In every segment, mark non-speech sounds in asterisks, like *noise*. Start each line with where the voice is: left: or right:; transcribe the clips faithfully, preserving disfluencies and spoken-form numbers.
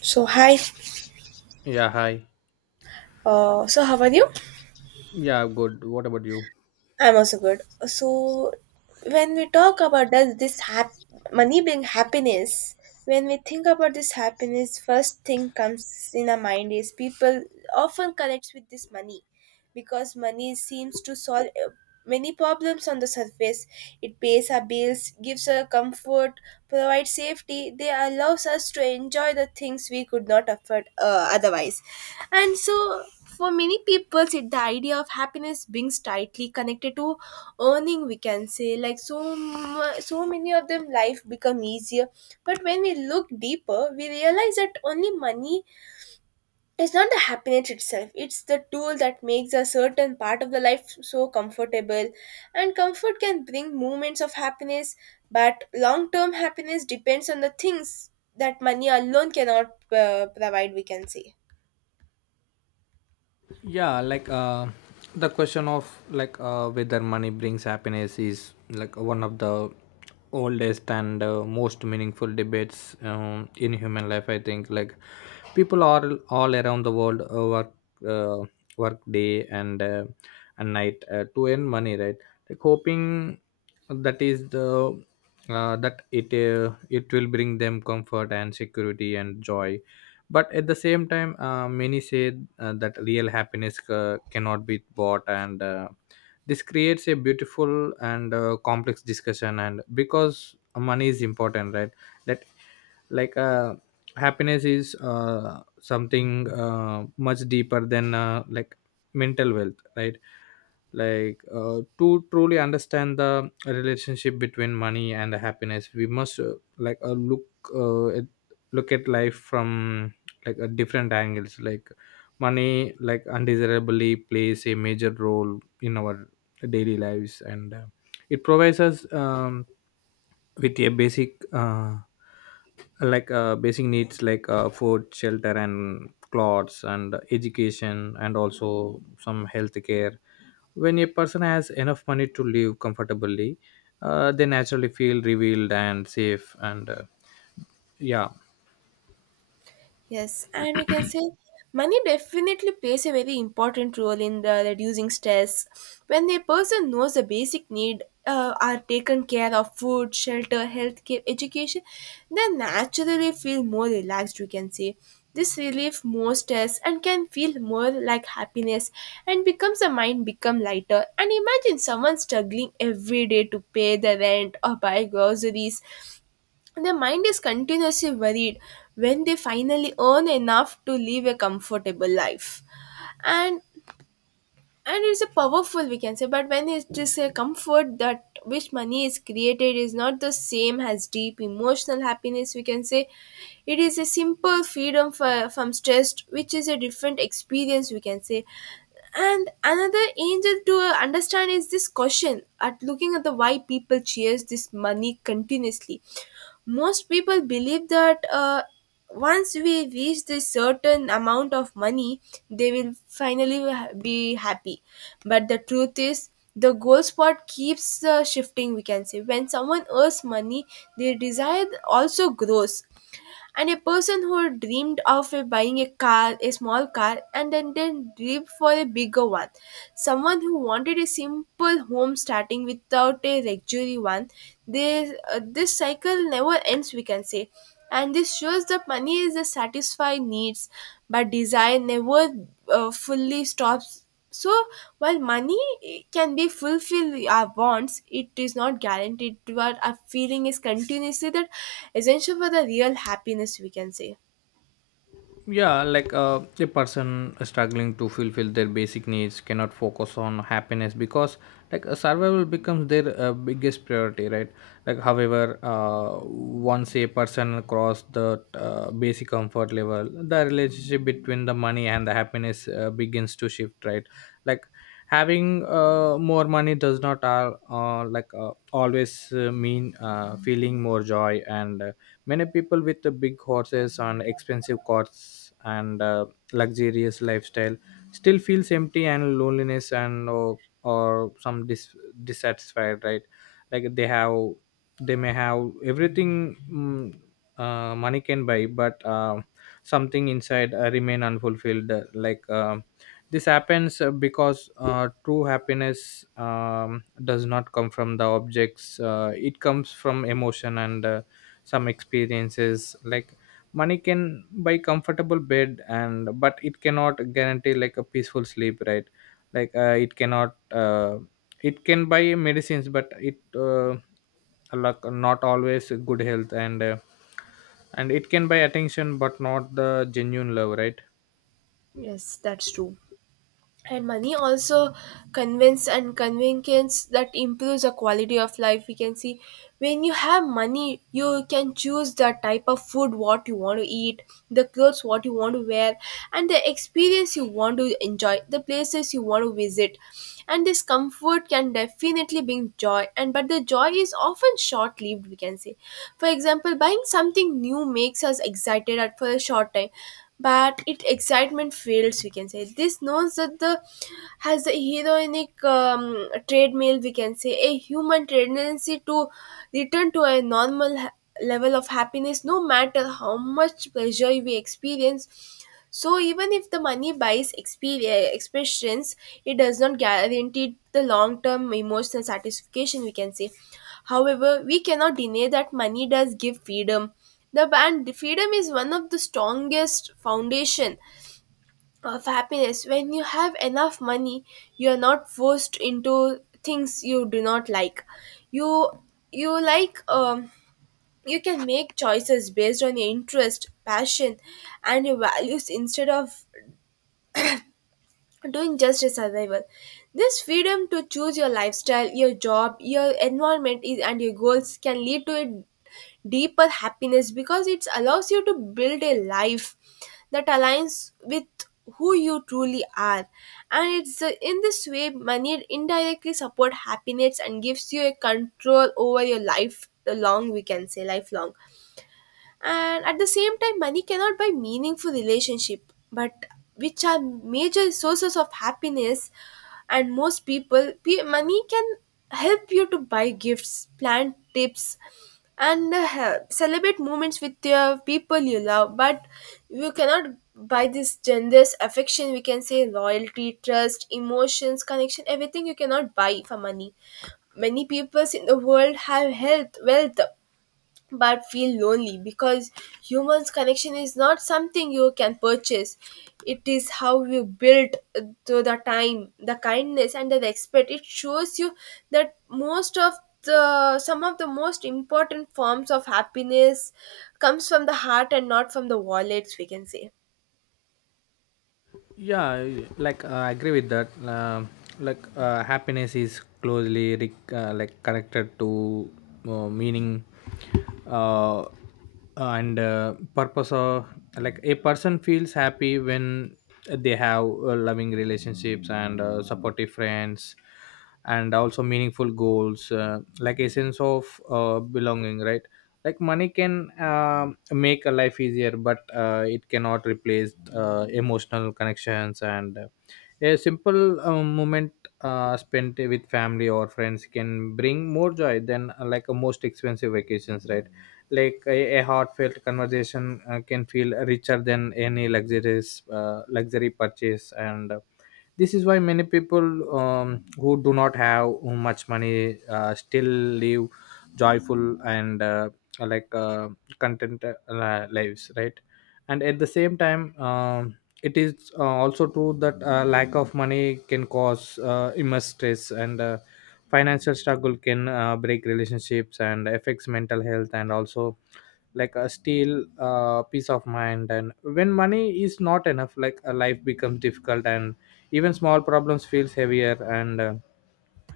right: So hi.
left: Yeah, hi.
right: Uh, so how are you?
left: Yeah, good. What about you?
right: I'm also good. So when we talk about does this hap- money being happiness, when we think about this happiness, first thing comes in our mind is people often connects with this money. Because money seems to solve uh, many problems on the surface. It pays our bills, gives us comfort, provides safety. They allows us to enjoy the things we could not afford uh, otherwise. And so, for many people, it, the idea of happiness beings tightly connected to earning. We can say like so, mu- so many of them life become easier. But when we look deeper, we realize that only money it's not the happiness itself, it's the tool that makes a certain part of the life so comfortable. And comfort can bring moments of happiness, but long term happiness depends on the things that money alone cannot uh, provide, we can say.
left: Yeah, like uh the question of like uh whether money brings happiness is like one of the oldest and uh, most meaningful debates um, in human life I think. Like people are all around the world uh, work uh, work day and uh, and night uh, to earn money, right? Like hoping that is the uh, that it uh, it will bring them comfort and security and joy. But at the same time uh, many say uh, that real happiness uh, cannot be bought, and uh, this creates a beautiful and uh, complex discussion, and because money is important, right? That, like uh, happiness is uh, something uh, much deeper than uh, like mental wealth, right? Like uh, to truly understand the relationship between money and happiness we must uh, like uh, look uh, at look at life from, like, at different angles. Like money, like, undesirably plays a major role in our daily lives, and uh, it provides us um, with a basic uh, like uh, basic needs like uh, food, shelter and clothes and education and also some health care. When a person has enough money to live comfortably, uh, they naturally feel revealed and safe, and uh, yeah.
right: Yes, and we can say money definitely plays a very important role in the reducing stress. When a person knows the basic need uh, are taken care of food, shelter, healthcare, education, they naturally feel more relaxed, we can say. This relief more stress and can feel more like happiness and becomes the mind become lighter. And imagine someone struggling every day to pay the rent or buy groceries their mind is continuously worried when they finally earn enough to live a comfortable life. And and it's a powerful we can say, but when it is a comfort that which money is created is not the same as deep emotional happiness we can say. It is a simple freedom for, from stress which is a different experience we can say. And another angel to understand is this question at looking at the why people chase this money continuously. Most people believe that uh, once we reach this certain amount of money they will finally ha- be happy, but the truth is the goal spot keeps uh, shifting we can say. When someone earns money their desire also grows, and a person who dreamed of uh, buying a car, a small car, and then, then dreamed for a bigger one, someone who wanted a simple home starting without a luxury one, this uh, this cycle never ends we can say. And this shows that money is a satisfy needs, but desire never uh, fully stops. So, while money eh, can be fulfill our wants, it is not guaranteed. What our feeling is continuously that essential for the real happiness, we can say.
left: Yeah, like uh, a person struggling to fulfill their basic needs cannot focus on happiness, because like uh, survival becomes their uh, biggest priority, right? Like, however, uh, once a person cross the uh, basic comfort level, the relationship between the money and the happiness uh, begins to shift, right? Like having uh, more money does not uh, uh, like uh, always uh, mean uh, feeling more joy, and uh, many people with the big horses and expensive cars and uh, luxurious lifestyle still feels empty and loneliness, and or, or some dis- dissatisfied, right? Like they have, they may have everything mm, uh, money can buy, but uh, something inside uh, remain unfulfilled uh, like. Um this happens uh, because uh, true happiness um, does not come from the objects, uh, it comes from emotion and uh, some experiences. Like money can buy comfortable bed, and but it cannot guarantee like a peaceful sleep, right? Like uh, it cannot uh, it can buy medicines, but it, uh, like, not always good health, and uh, and it can buy attention, but not the genuine love, right?
right: Yes, that's true. And money also convince and convenience that improves the quality of life we can see. When you have money you can choose the type of food what you want to eat, the clothes what you want to wear, and the experience you want to enjoy, the places you want to visit. And this comfort can definitely bring joy, and but the joy is often short lived we can say. For example buying something new makes us excited at for a short time, but it excitement fails we can say. This knows that the has a heroinic um, treadmill we can say, a human tendency to return to a normal level of happiness no matter how much pleasure we experience. So even if the money buys experience expressions it does not guarantee the long term emotional satisfaction we can say. However we cannot deny that money does give freedom, the and freedom is one of the strongest foundation of happiness. When you have enough money you are not forced into things you do not like, you you like um you can make choices based on your interest, passion, and your values instead of doing just a survival. This freedom to choose your lifestyle, your job, your environment, is, and your goals can lead to a deeper happiness because it allows you to build a life that aligns with who you truly are. And it's uh, in this way money indirectly support happiness and gives you a control over your life long we can say lifelong. And at the same time money cannot buy meaningful relationship, but which are major sources of happiness. And most people pe- money can help you to buy gifts, plan tips, and uh, help- celebrate moments with your people you love, but you cannot buy this generous affection we can say, loyalty, trust, emotions, connection, everything you cannot buy for money. Many peoples in the world have health wealth but feel lonely because humans connection is not something you can purchase. It is how you build through the time, the kindness and the respect it shows you, that most of the some of the most important forms of happiness comes from the heart and not from the wallets we can say.
left: Yeah, I- like uh, I agree with that um, like uh, happiness is closely re- uh, like connected to uh, meaning uh, uh, and uh, purpose of. Like a person feels happy when they have uh, loving relationships and uh, supportive friends and also meaningful goals, uh, like a sense of uh, belonging, right? Like money can um make a life easier, but uh, it cannot replace uh, emotional connections, and uh, a simple uh, moment uh, spent with family or friends can bring more joy than uh, like a most expensive vacations, right? Like a, a heartfelt conversation uh, can feel richer than any luxurious uh, luxury purchase, and uh, this is why many people um, who do not have much money uh, still live joyful and uh, like uh, content uh, lives, right? And at the same time um it is uh, also true that uh, lack of money can cause uh, immense stress, and uh, financial struggle can uh, break relationships and affects mental health, and also like a steal uh, peace of mind. And when money is not enough, like a life becomes difficult, and even small problems feels heavier, and uh,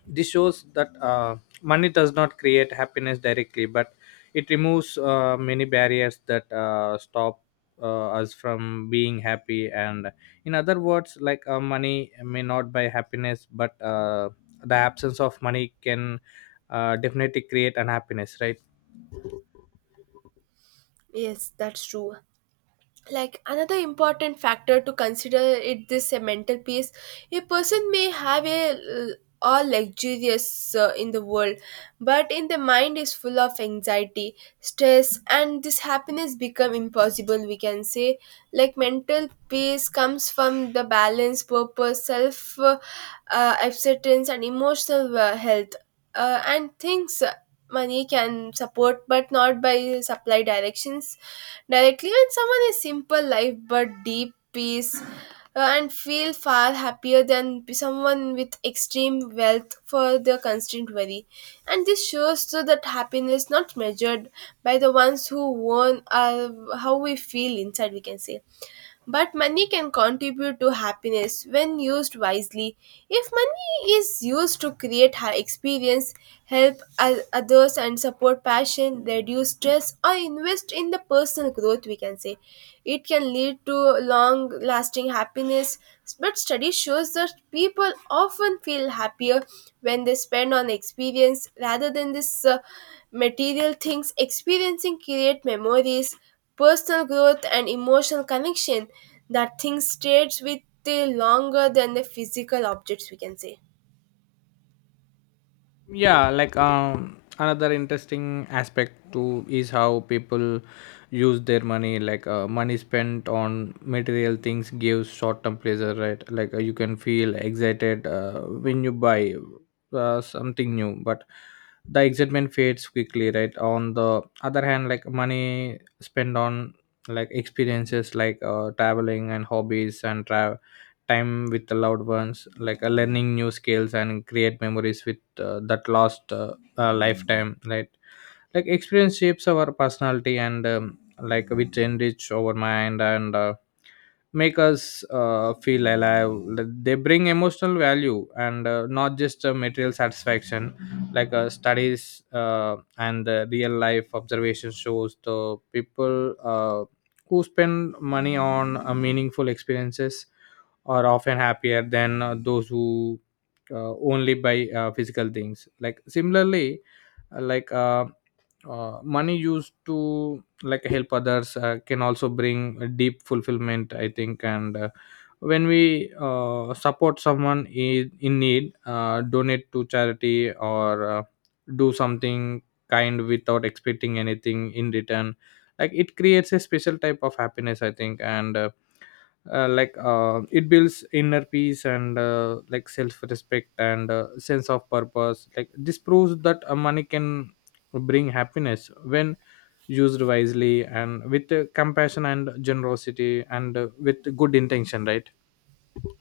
left: this shows that uh, money does not create happiness directly, but it removes uh, many barriers that uh, stop uh, us from being happy. And in other words, like uh, money may not buy happiness, but uh, the absence of money can uh, definitely create unhappiness, right?
right: Yes, that's true. Like another important factor to consider it this a mental peace. A person may have a l- all luxurious uh, in the world, but in the mind is full of anxiety, stress, and this happiness become impossible we can say. Like mental peace comes from the balance, purpose, self uh, uh, acceptance and emotional uh, health, uh, and things uh, money can support but not by supply directions directly. When someone is simple life but deep peace uh, and feel far happier than someone with extreme wealth for their constant worry, and this shows too that happiness not measured by the ones who own uh, how we feel inside we can say. But money can contribute to happiness when used wisely. If money is used to create high experience, help o- others, and support passion, reduce stress, or invest in the personal growth, we can say it can lead to long lasting happiness. But study shows that people often feel happier when they spend on experience rather than this uh, material things. Experiencing create memories, personal growth and emotional connection, that things stays with you longer than the physical objects we can say.
left: Yeah, like um another interesting aspect too is how people use their money. Like uh, money spent on material things gives short-term pleasure, right? Like uh, you can feel excited uh, when you buy uh, something new, but the excitement fades quickly, right? On the other hand, like money spent on like experiences, like uh, traveling and hobbies and travel time with the loved ones, like uh, learning new skills and create memories with uh, that last uh, uh, lifetime, right? Like experience shapes our personality and um, like, which enrich our mind, and uh, make us uh, feel alive. They bring emotional value, and uh, not just uh, material satisfaction. Like uh, studies uh, and uh, real life observation shows the people uh, who spend money on uh, meaningful experiences are often happier than uh, those who uh, only buy uh, physical things. Like, similarly, uh, like uh, uh, money used to, like, help others uh, can also bring a deep fulfillment, I think. And uh, when we uh, support someone in, in need, uh, donate to charity or uh, do something kind without expecting anything in return, like it creates a special type of happiness, I think. And uh, uh, like uh, it builds inner peace and uh, like self-respect and uh, sense of purpose. Like this proves that uh, money can bring happiness when used wisely and with uh, compassion and generosity and uh, with good intention, right?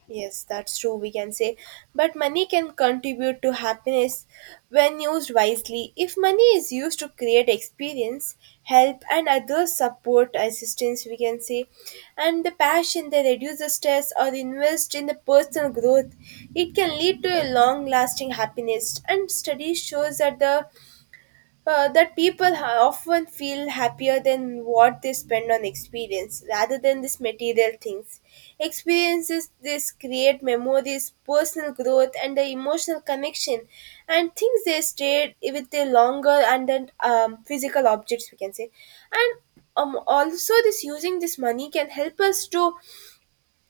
right: Yes, that's true we can say. But money can contribute to happiness when used wisely. If money is used to create experience, help and other support assistance we can say, and the passion that reduces stress or invest in the personal growth, it can lead to a long lasting happiness. And study shows that the uh, that people ha- often feel happier than what they spend on experience rather than these material things. Experiences this create memories, personal growth, and the emotional connection, and things they stayed with the longer and then um, physical objects we can say. And um, also this using this money can help us to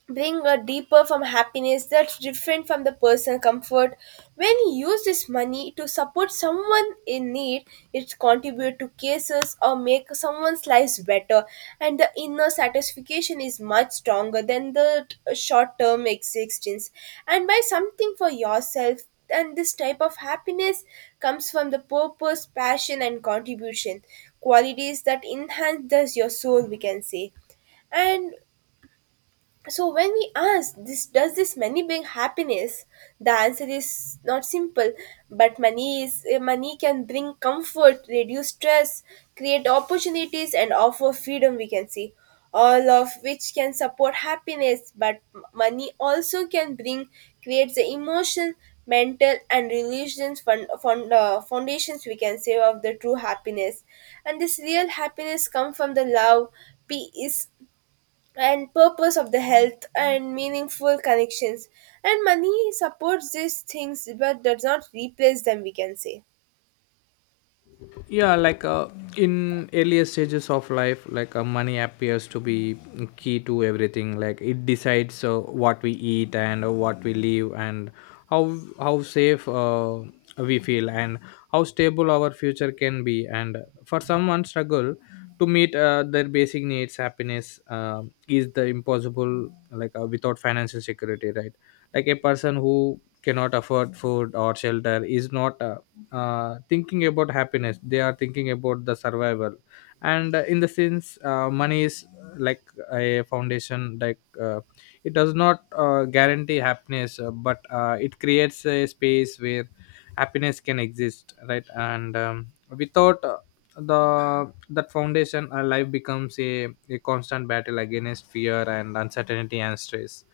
right: bring a deeper from happiness that's different from the personal comfort. When you use this money to support someone in need it contribute to cases or make someone's lives better, and the inner satisfaction is much stronger than the t- uh, short-term existence and buy something for yourself. And this type of happiness comes from the purpose, passion and contribution, qualities that enhance thus your soul we can say. And so when we ask this does this money bring happiness, the answer is not simple. But money is eh, money can bring comfort, reduce stress, create opportunities, and offer freedom. We can see all of which can support happiness. But m- money also can bring creates the emotion, mental, and religions fund, fund, uh, foundations. We can say of the true happiness, and this real happiness come from the love, peace, and purpose of the health and meaningful connections, and money supports these things but does not replace them we can say.
left: Yeah, like uh, in earlier stages of life, like uh, money appears to be key to everything. Like it decides uh, what we eat and uh, what we live, and how how safe uh, we feel and how stable our future can be. And for someone struggle to meet uh, their basic needs, happiness uh, is the impossible, like uh, without financial security, right? Like a person who cannot afford food or shelter is not uh, uh, thinking about happiness, they are thinking about the survival. And uh, in the sense, uh, money is, uh, like, a foundation. Like uh, it does not uh, guarantee happiness, uh, but uh, it creates a space where happiness can exist, right? And um, without uh, the that foundation our life becomes a, a constant battle against fear and uncertainty and stress.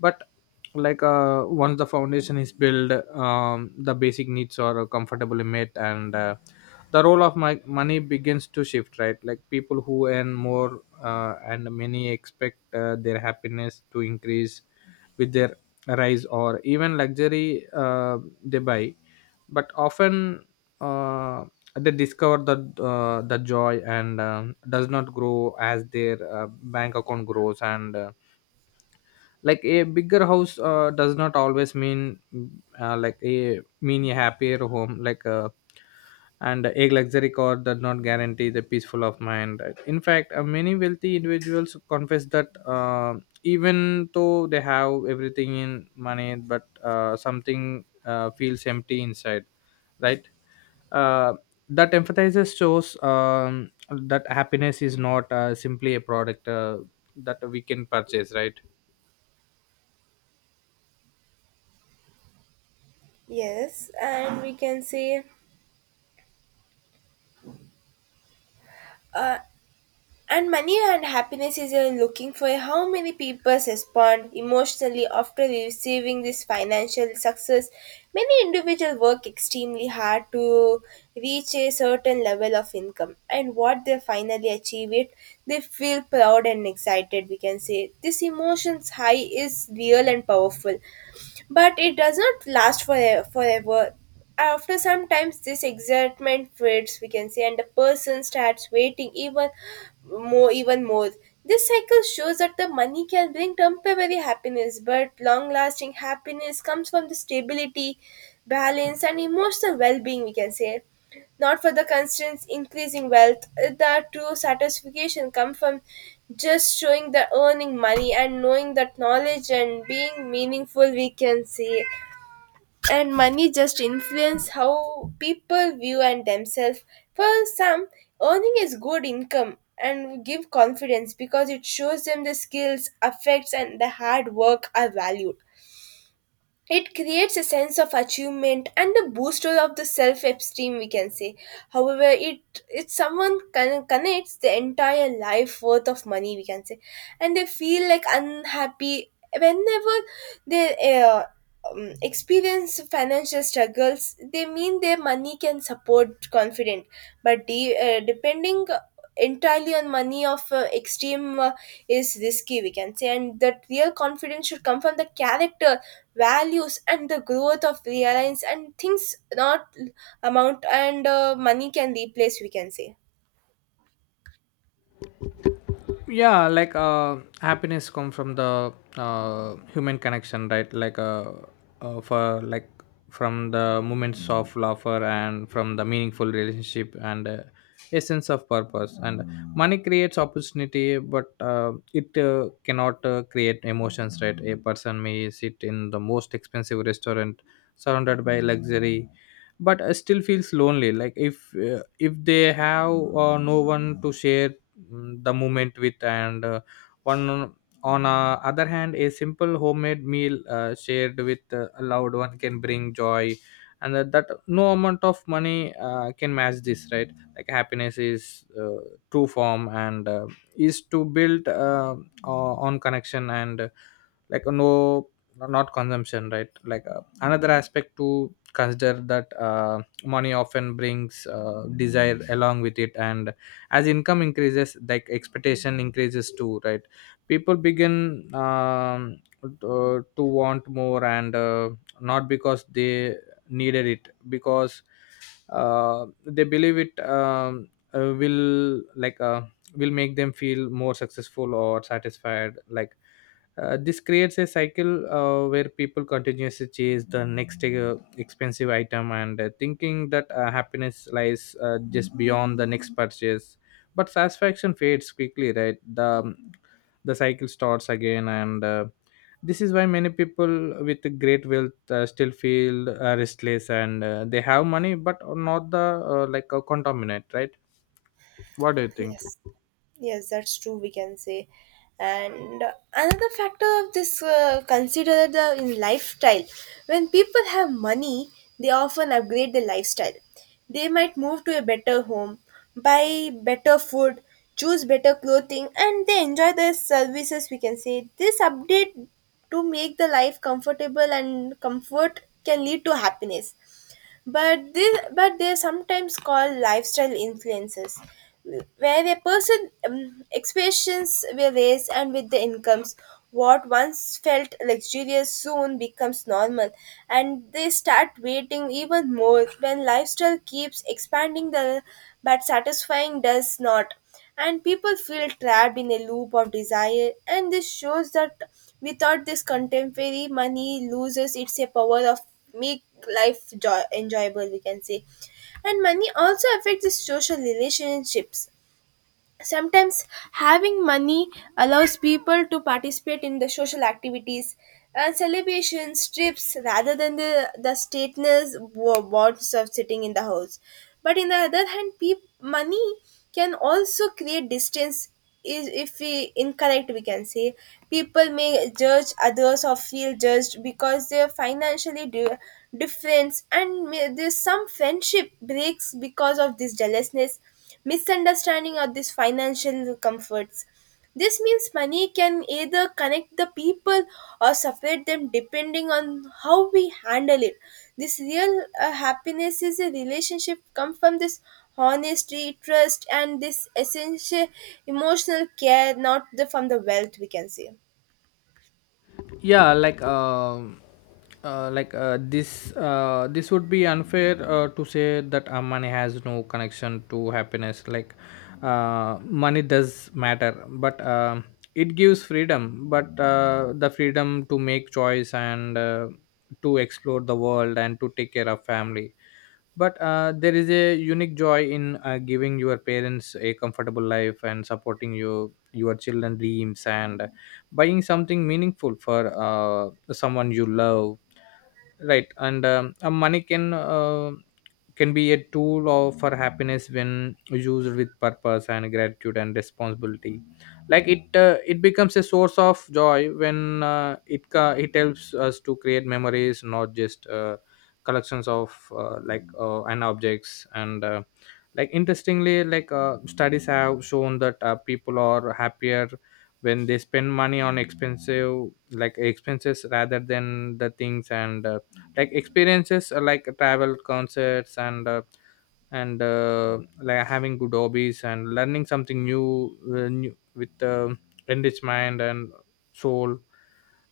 left: But, like, uh, once the foundation is built um, the basic needs are comfortably met, and uh, the role of my money begins to shift, right? Like people who earn more, uh, and many expect uh, their happiness to increase with their rise or even luxury uh, they buy. But often uh, they discover that uh, the joy and um, does not grow as their uh, bank account grows, and uh, like a bigger house uh, does not always mean uh, like a mean a happier home, like. Uh, and a luxury car does not guarantee the peaceful of mind, right? In fact, uh, many wealthy individuals confess that, uh, even though they have everything in money, but uh, something uh, feels empty inside, right? uh, that emphasizes shows um, that happiness is not uh, simply a product uh, that we can purchase, right?
right: Yes, and we can say, uh, and money and happiness is a looking for how many people respond emotionally after receiving this financial success. Many individuals work extremely hard to reach a certain level of income, and what they finally achieve it, they feel proud and excited. We can say this emotion's high is real and powerful but it does not last forever. forever. After some times, this excitement fades, we can say, and the person starts waiting even more, even more. This cycle shows that the money can bring temporary happiness, but long-lasting happiness comes from the stability, balance, and emotional well-being. We can say not for the constant increasing wealth. The true satisfaction comes from just showing the earning money and knowing that knowledge and being meaningful we can say. And money just influence how people view and themselves. For some, earning is good income and give confidence because it shows them the skills, affects and the hard work are valued. It creates a sense of achievement and a booster of the self-esteem we can say. However it it someone con- connects the entire life worth of money we can say, and they feel like unhappy whenever they uh, um, experience financial struggles. They mean their money can support confident, but de- uh, depending entirely on money of uh, extreme uh, is risky we can say, and that real confidence should come from the character, values and the growth of the reliance and things, not amount and uh, money can replace we can say.
left: Yeah, like uh happiness come from the uh human connection, right? Like uh, uh for, like, from the moments of laughter and from the meaningful relationship, and uh, a sense of purpose. And money creates opportunity, but uh, it uh, cannot uh, create emotions, right? A person may sit in the most expensive restaurant surrounded by luxury, but uh, still feels lonely, like if uh, if they have uh, no one to share mm, the moment with, and uh, one on uh, other hand a simple homemade meal uh, shared with uh, a loved one can bring joy, and that, that no amount of money uh, can match this, right? Like happiness is uh, true form, and uh, is to build uh, o- on connection, and uh, like no, not consumption, right? Like uh, another aspect to consider, that uh, money often brings uh, desire along with it, and as income increases, like expectation increases too, right? People begin um, to, to want more, and uh, not because they needed it, because uh, they believe it um, uh, will like uh, will make them feel more successful or satisfied. Like uh, this creates a cycle uh, where people continuously chase the next uh, expensive item and uh, thinking that uh, happiness lies uh, just beyond the next purchase. But satisfaction fades quickly, right? The um, the cycle starts again, and uh, this is why many people with great wealth uh, still feel uh, restless, and uh, they have money but not the, uh, like, a contaminant, right? What do you think?
right: Yes, yes, that's true, we can say. And another factor of this uh, consider the in lifestyle. When people have money, they often upgrade their lifestyle. They might move to a better home, buy better food, choose better clothing, and they enjoy the services. We can say this update to make the life comfortable, and comfort can lead to happiness, but this but they're sometimes called lifestyle influences, where a person um, expectations were raised and with the incomes, what once felt luxurious soon becomes normal, and they start waiting even more when lifestyle keeps expanding the but satisfying does not, and people feel trapped in a loop of desire. And this shows that without this contemporary, money loses its power of make life joy- enjoyable we can say. And money also affects the social relationships. Sometimes having money allows people to participate in the social activities and celebrations trips rather than the the stateless wo- bonds of sitting in the house. But in the other hand, peop- money can also create distance is if we incorrect we can say. People may judge others or feel judged because they're financially di- different, and may, there's some friendship breaks because of this jealousness, misunderstanding of these financial comforts. This means money can either connect the people or separate them depending on how we handle it. This real uh, happiness is a relationship come from this honesty, trust, and this essential emotional care, not the from the wealth we can say.
left: Yeah, like um uh, like uh, this uh, this would be unfair uh, to say that uh, money has no connection to happiness. Like uh, money does matter, but um it gives freedom, but uh, the freedom to make choice and uh, to explore the world and to take care of family. But uh, there is a unique joy in uh, giving your parents a comfortable life and supporting your your children dreams and buying something meaningful for uh, Someone you love, right? And um, a money can uh, can be a tool of for happiness when used with purpose and gratitude and responsibility. Like it uh, it becomes a source of joy when uh, it ca- it helps us to create memories, not just uh, collections of uh, like uh, and objects and uh, like interestingly like uh, studies have shown that uh, people are happier when they spend money on expensive like expenses rather than the things and uh, like experiences, uh, like travel, concerts and uh, and uh, like having good hobbies and learning something new, uh, new with uh, enriched mind and soul.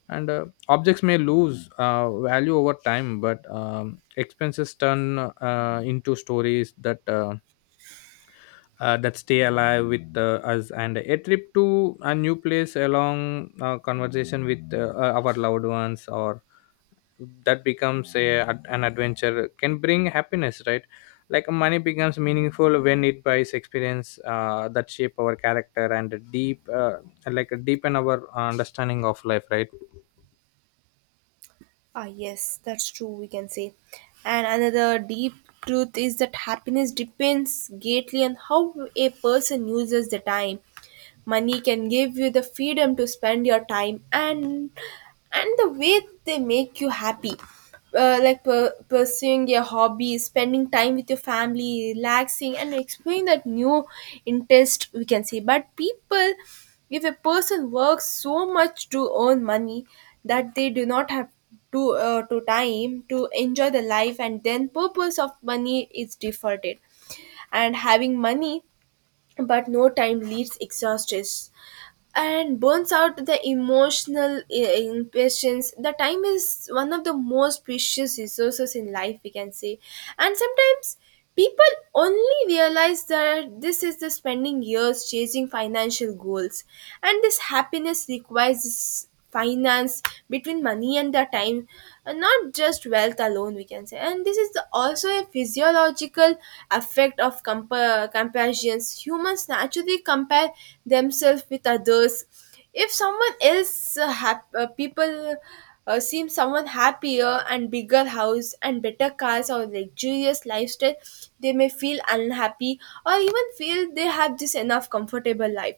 left: And uh, Objects may lose uh, value over time, but um, expenses turn uh, into stories that uh, uh, that stay alive with uh, us, and a trip to a new place along uh, conversation with uh, uh, our loved ones or that becomes a, an adventure can bring happiness, right? Like money becomes meaningful when it buys experience uh, that shape our character and deep uh, like deepen our understanding of life, right?
right: Ah, yes, that's true, we can say. And another deep truth is that happiness depends greatly on how a person uses the time. Money can give you the freedom to spend your time and and the way they make you happy, uh, like per- pursuing your hobby, spending time with your family, relaxing and exploring that new interest we can say. But people, if a person works so much to earn money that they do not have to uh, to time to enjoy the life, and then purpose of money is deferred, and having money but no time leads exhaustion and burns out the emotional i- impatience. The time is one of the most precious resources in life we can say. And sometimes people only realize that this is the spending years chasing financial goals, and this happiness requires finance between money and the time and not just wealth alone we can say. And this is the- also a physiological effect of compa- comparisons. Humans naturally compare themselves with others. If someone else uh, hap- uh, people uh, seem someone happier and bigger house and better cars or luxurious lifestyle, they may feel unhappy or even feel they have this enough comfortable life.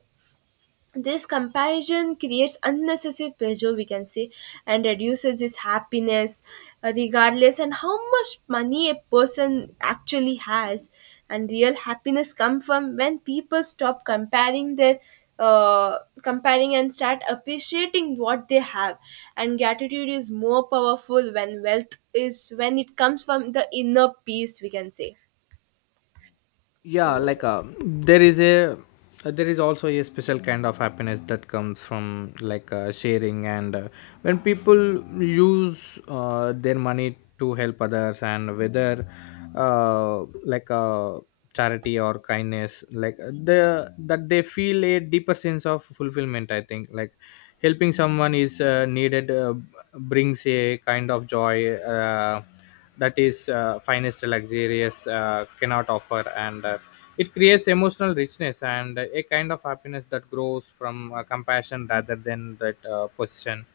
right: This comparison creates unnecessary pressure we can say, and reduces this happiness uh, regardless and how much money a person actually has. And real happiness comes from when people stop comparing their uh, comparing and start appreciating what they have, and gratitude is more powerful when wealth is when it comes from the inner peace we can say.
left: Yeah,
right: So
left: like uh, there is a uh, there is also a special kind of happiness that comes from like uh, sharing. And uh, When people use uh, their money to help others, and whether uh, like uh, charity or kindness, like uh, the that they feel a deeper sense of fulfillment. I think like helping someone is uh, needed uh, brings a kind of joy uh, that is uh, finest luxurious uh, cannot offer. And uh, It creates emotional richness and a kind of happiness that grows from uh, compassion rather than that uh, possession.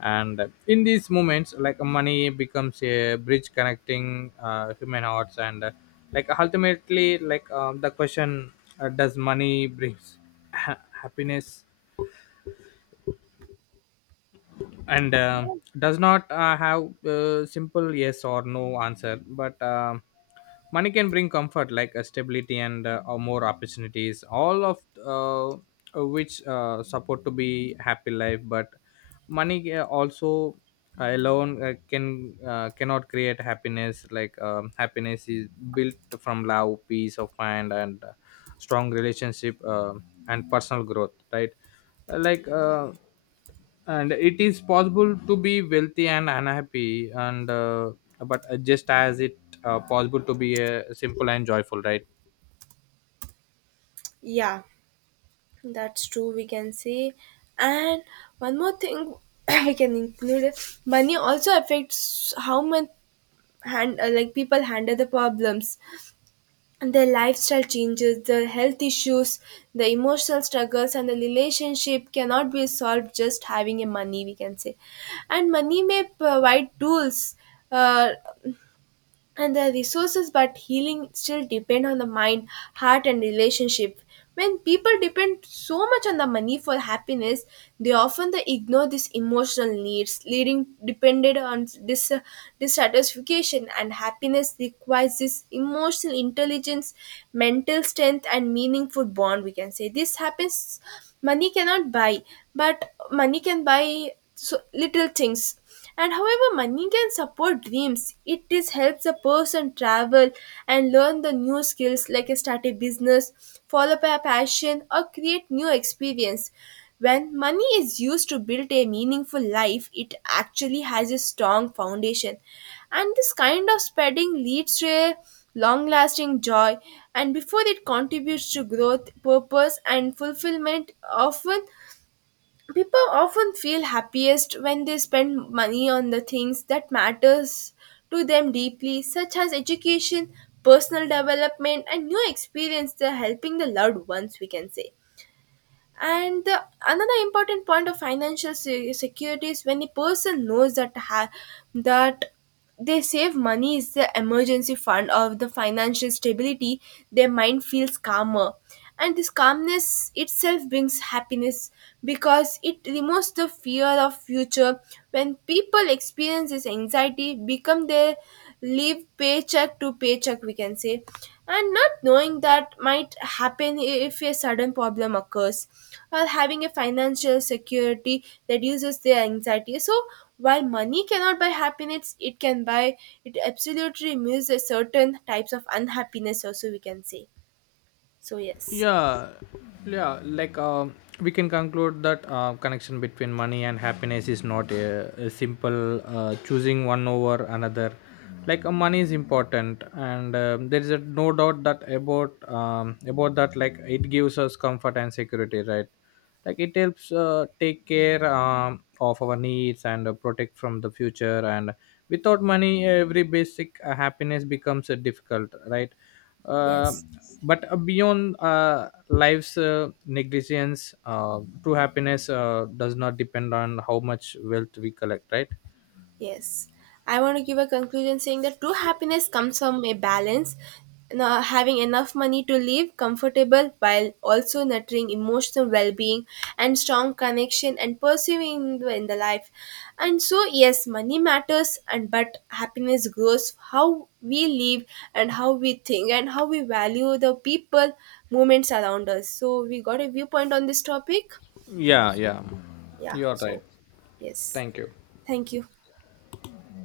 left: And in these moments, like, money becomes a bridge connecting uh, human hearts. And uh, Like ultimately, like, um, the question, uh, does money brings *laughs* ha- happiness and um does not uh, have uh, simple yes or no answer, but um money can bring comfort, like uh, stability and uh, or more opportunities, all of uh, which uh, support to be happy life. But money uh, also uh, alone uh, can uh, cannot create happiness. Like um, happiness is built from love, peace of mind and uh, strong relationship uh, and personal growth, right? Uh, like uh, and it is possible to be wealthy and unhappy, and uh, but uh, just as it uh, possible to be uh, simple and joyful, right?
right: yeah. That's true, we can say. And one more thing *clears throat* we can include money also affects how much hand uh, like people handle the problems, and their lifestyle changes, the health issues, the emotional struggles and the relationship cannot be solved just having a money we can say. And money may provide tools. Uh, and the resources, but healing still depend on the mind, heart and relationship. When people depend so much on the money for happiness, they often they ignore these emotional needs, leading depended on dis- dissatisfaction. And happiness requires this emotional intelligence, mental strength and meaningful bond we can say. This happens money cannot buy, but money can buy so little things. And however money can support dreams, it is helps a person travel and learn the new skills, like uh, start a business, follow up a passion or create new experience. When money is used to build a meaningful life, it actually has a strong foundation, and this kind of spreading leads to a long lasting joy, and before it contributes to growth, purpose and fulfillment. Often people often feel happiest when they spend money on the things that matters to them deeply, such as education, personal development and new experience they're helping the loved ones we can say. And the, another important point of financial se- security is when a person knows that ha- that they save money is the emergency fund or the financial stability, their mind feels calmer, and this calmness itself brings happiness because it removes the fear of future. When people experience this anxiety become their live paycheck to paycheck we can say, and not knowing that might happen if a sudden problem occurs, or having a financial security reduces their anxiety. So while money cannot buy happiness, it can buy, it absolutely removes a certain types of unhappiness also we can say. So yes,
left: yeah yeah like um, we can conclude that uh, connection between money and happiness is not a, a simple uh, choosing one over another. Like uh, money is important, and um, there is a, no doubt that about um, about that like it gives us comfort and security, right? Like it helps uh, take care um, of our needs and uh, protect from the future, and without money every basic uh, happiness becomes uh, difficult, right? uh,
right: yes.
left: but uh, beyond uh, life's uh, negligence, uh, true happiness uh, does not depend on how much wealth we collect, right?
right: Yes, I want to give a conclusion saying that true happiness comes from a balance, now having enough money to live comfortable while also nurturing emotional well-being and strong connection and pursuing in the life. And so yes, money matters, and but happiness grows how we live and how we think and how we value the people, moments around us. So we got a viewpoint on this topic.
left: yeah yeah
right: Yeah.
left: you're right,
right: So yes,
left: thank you.
right: thank you.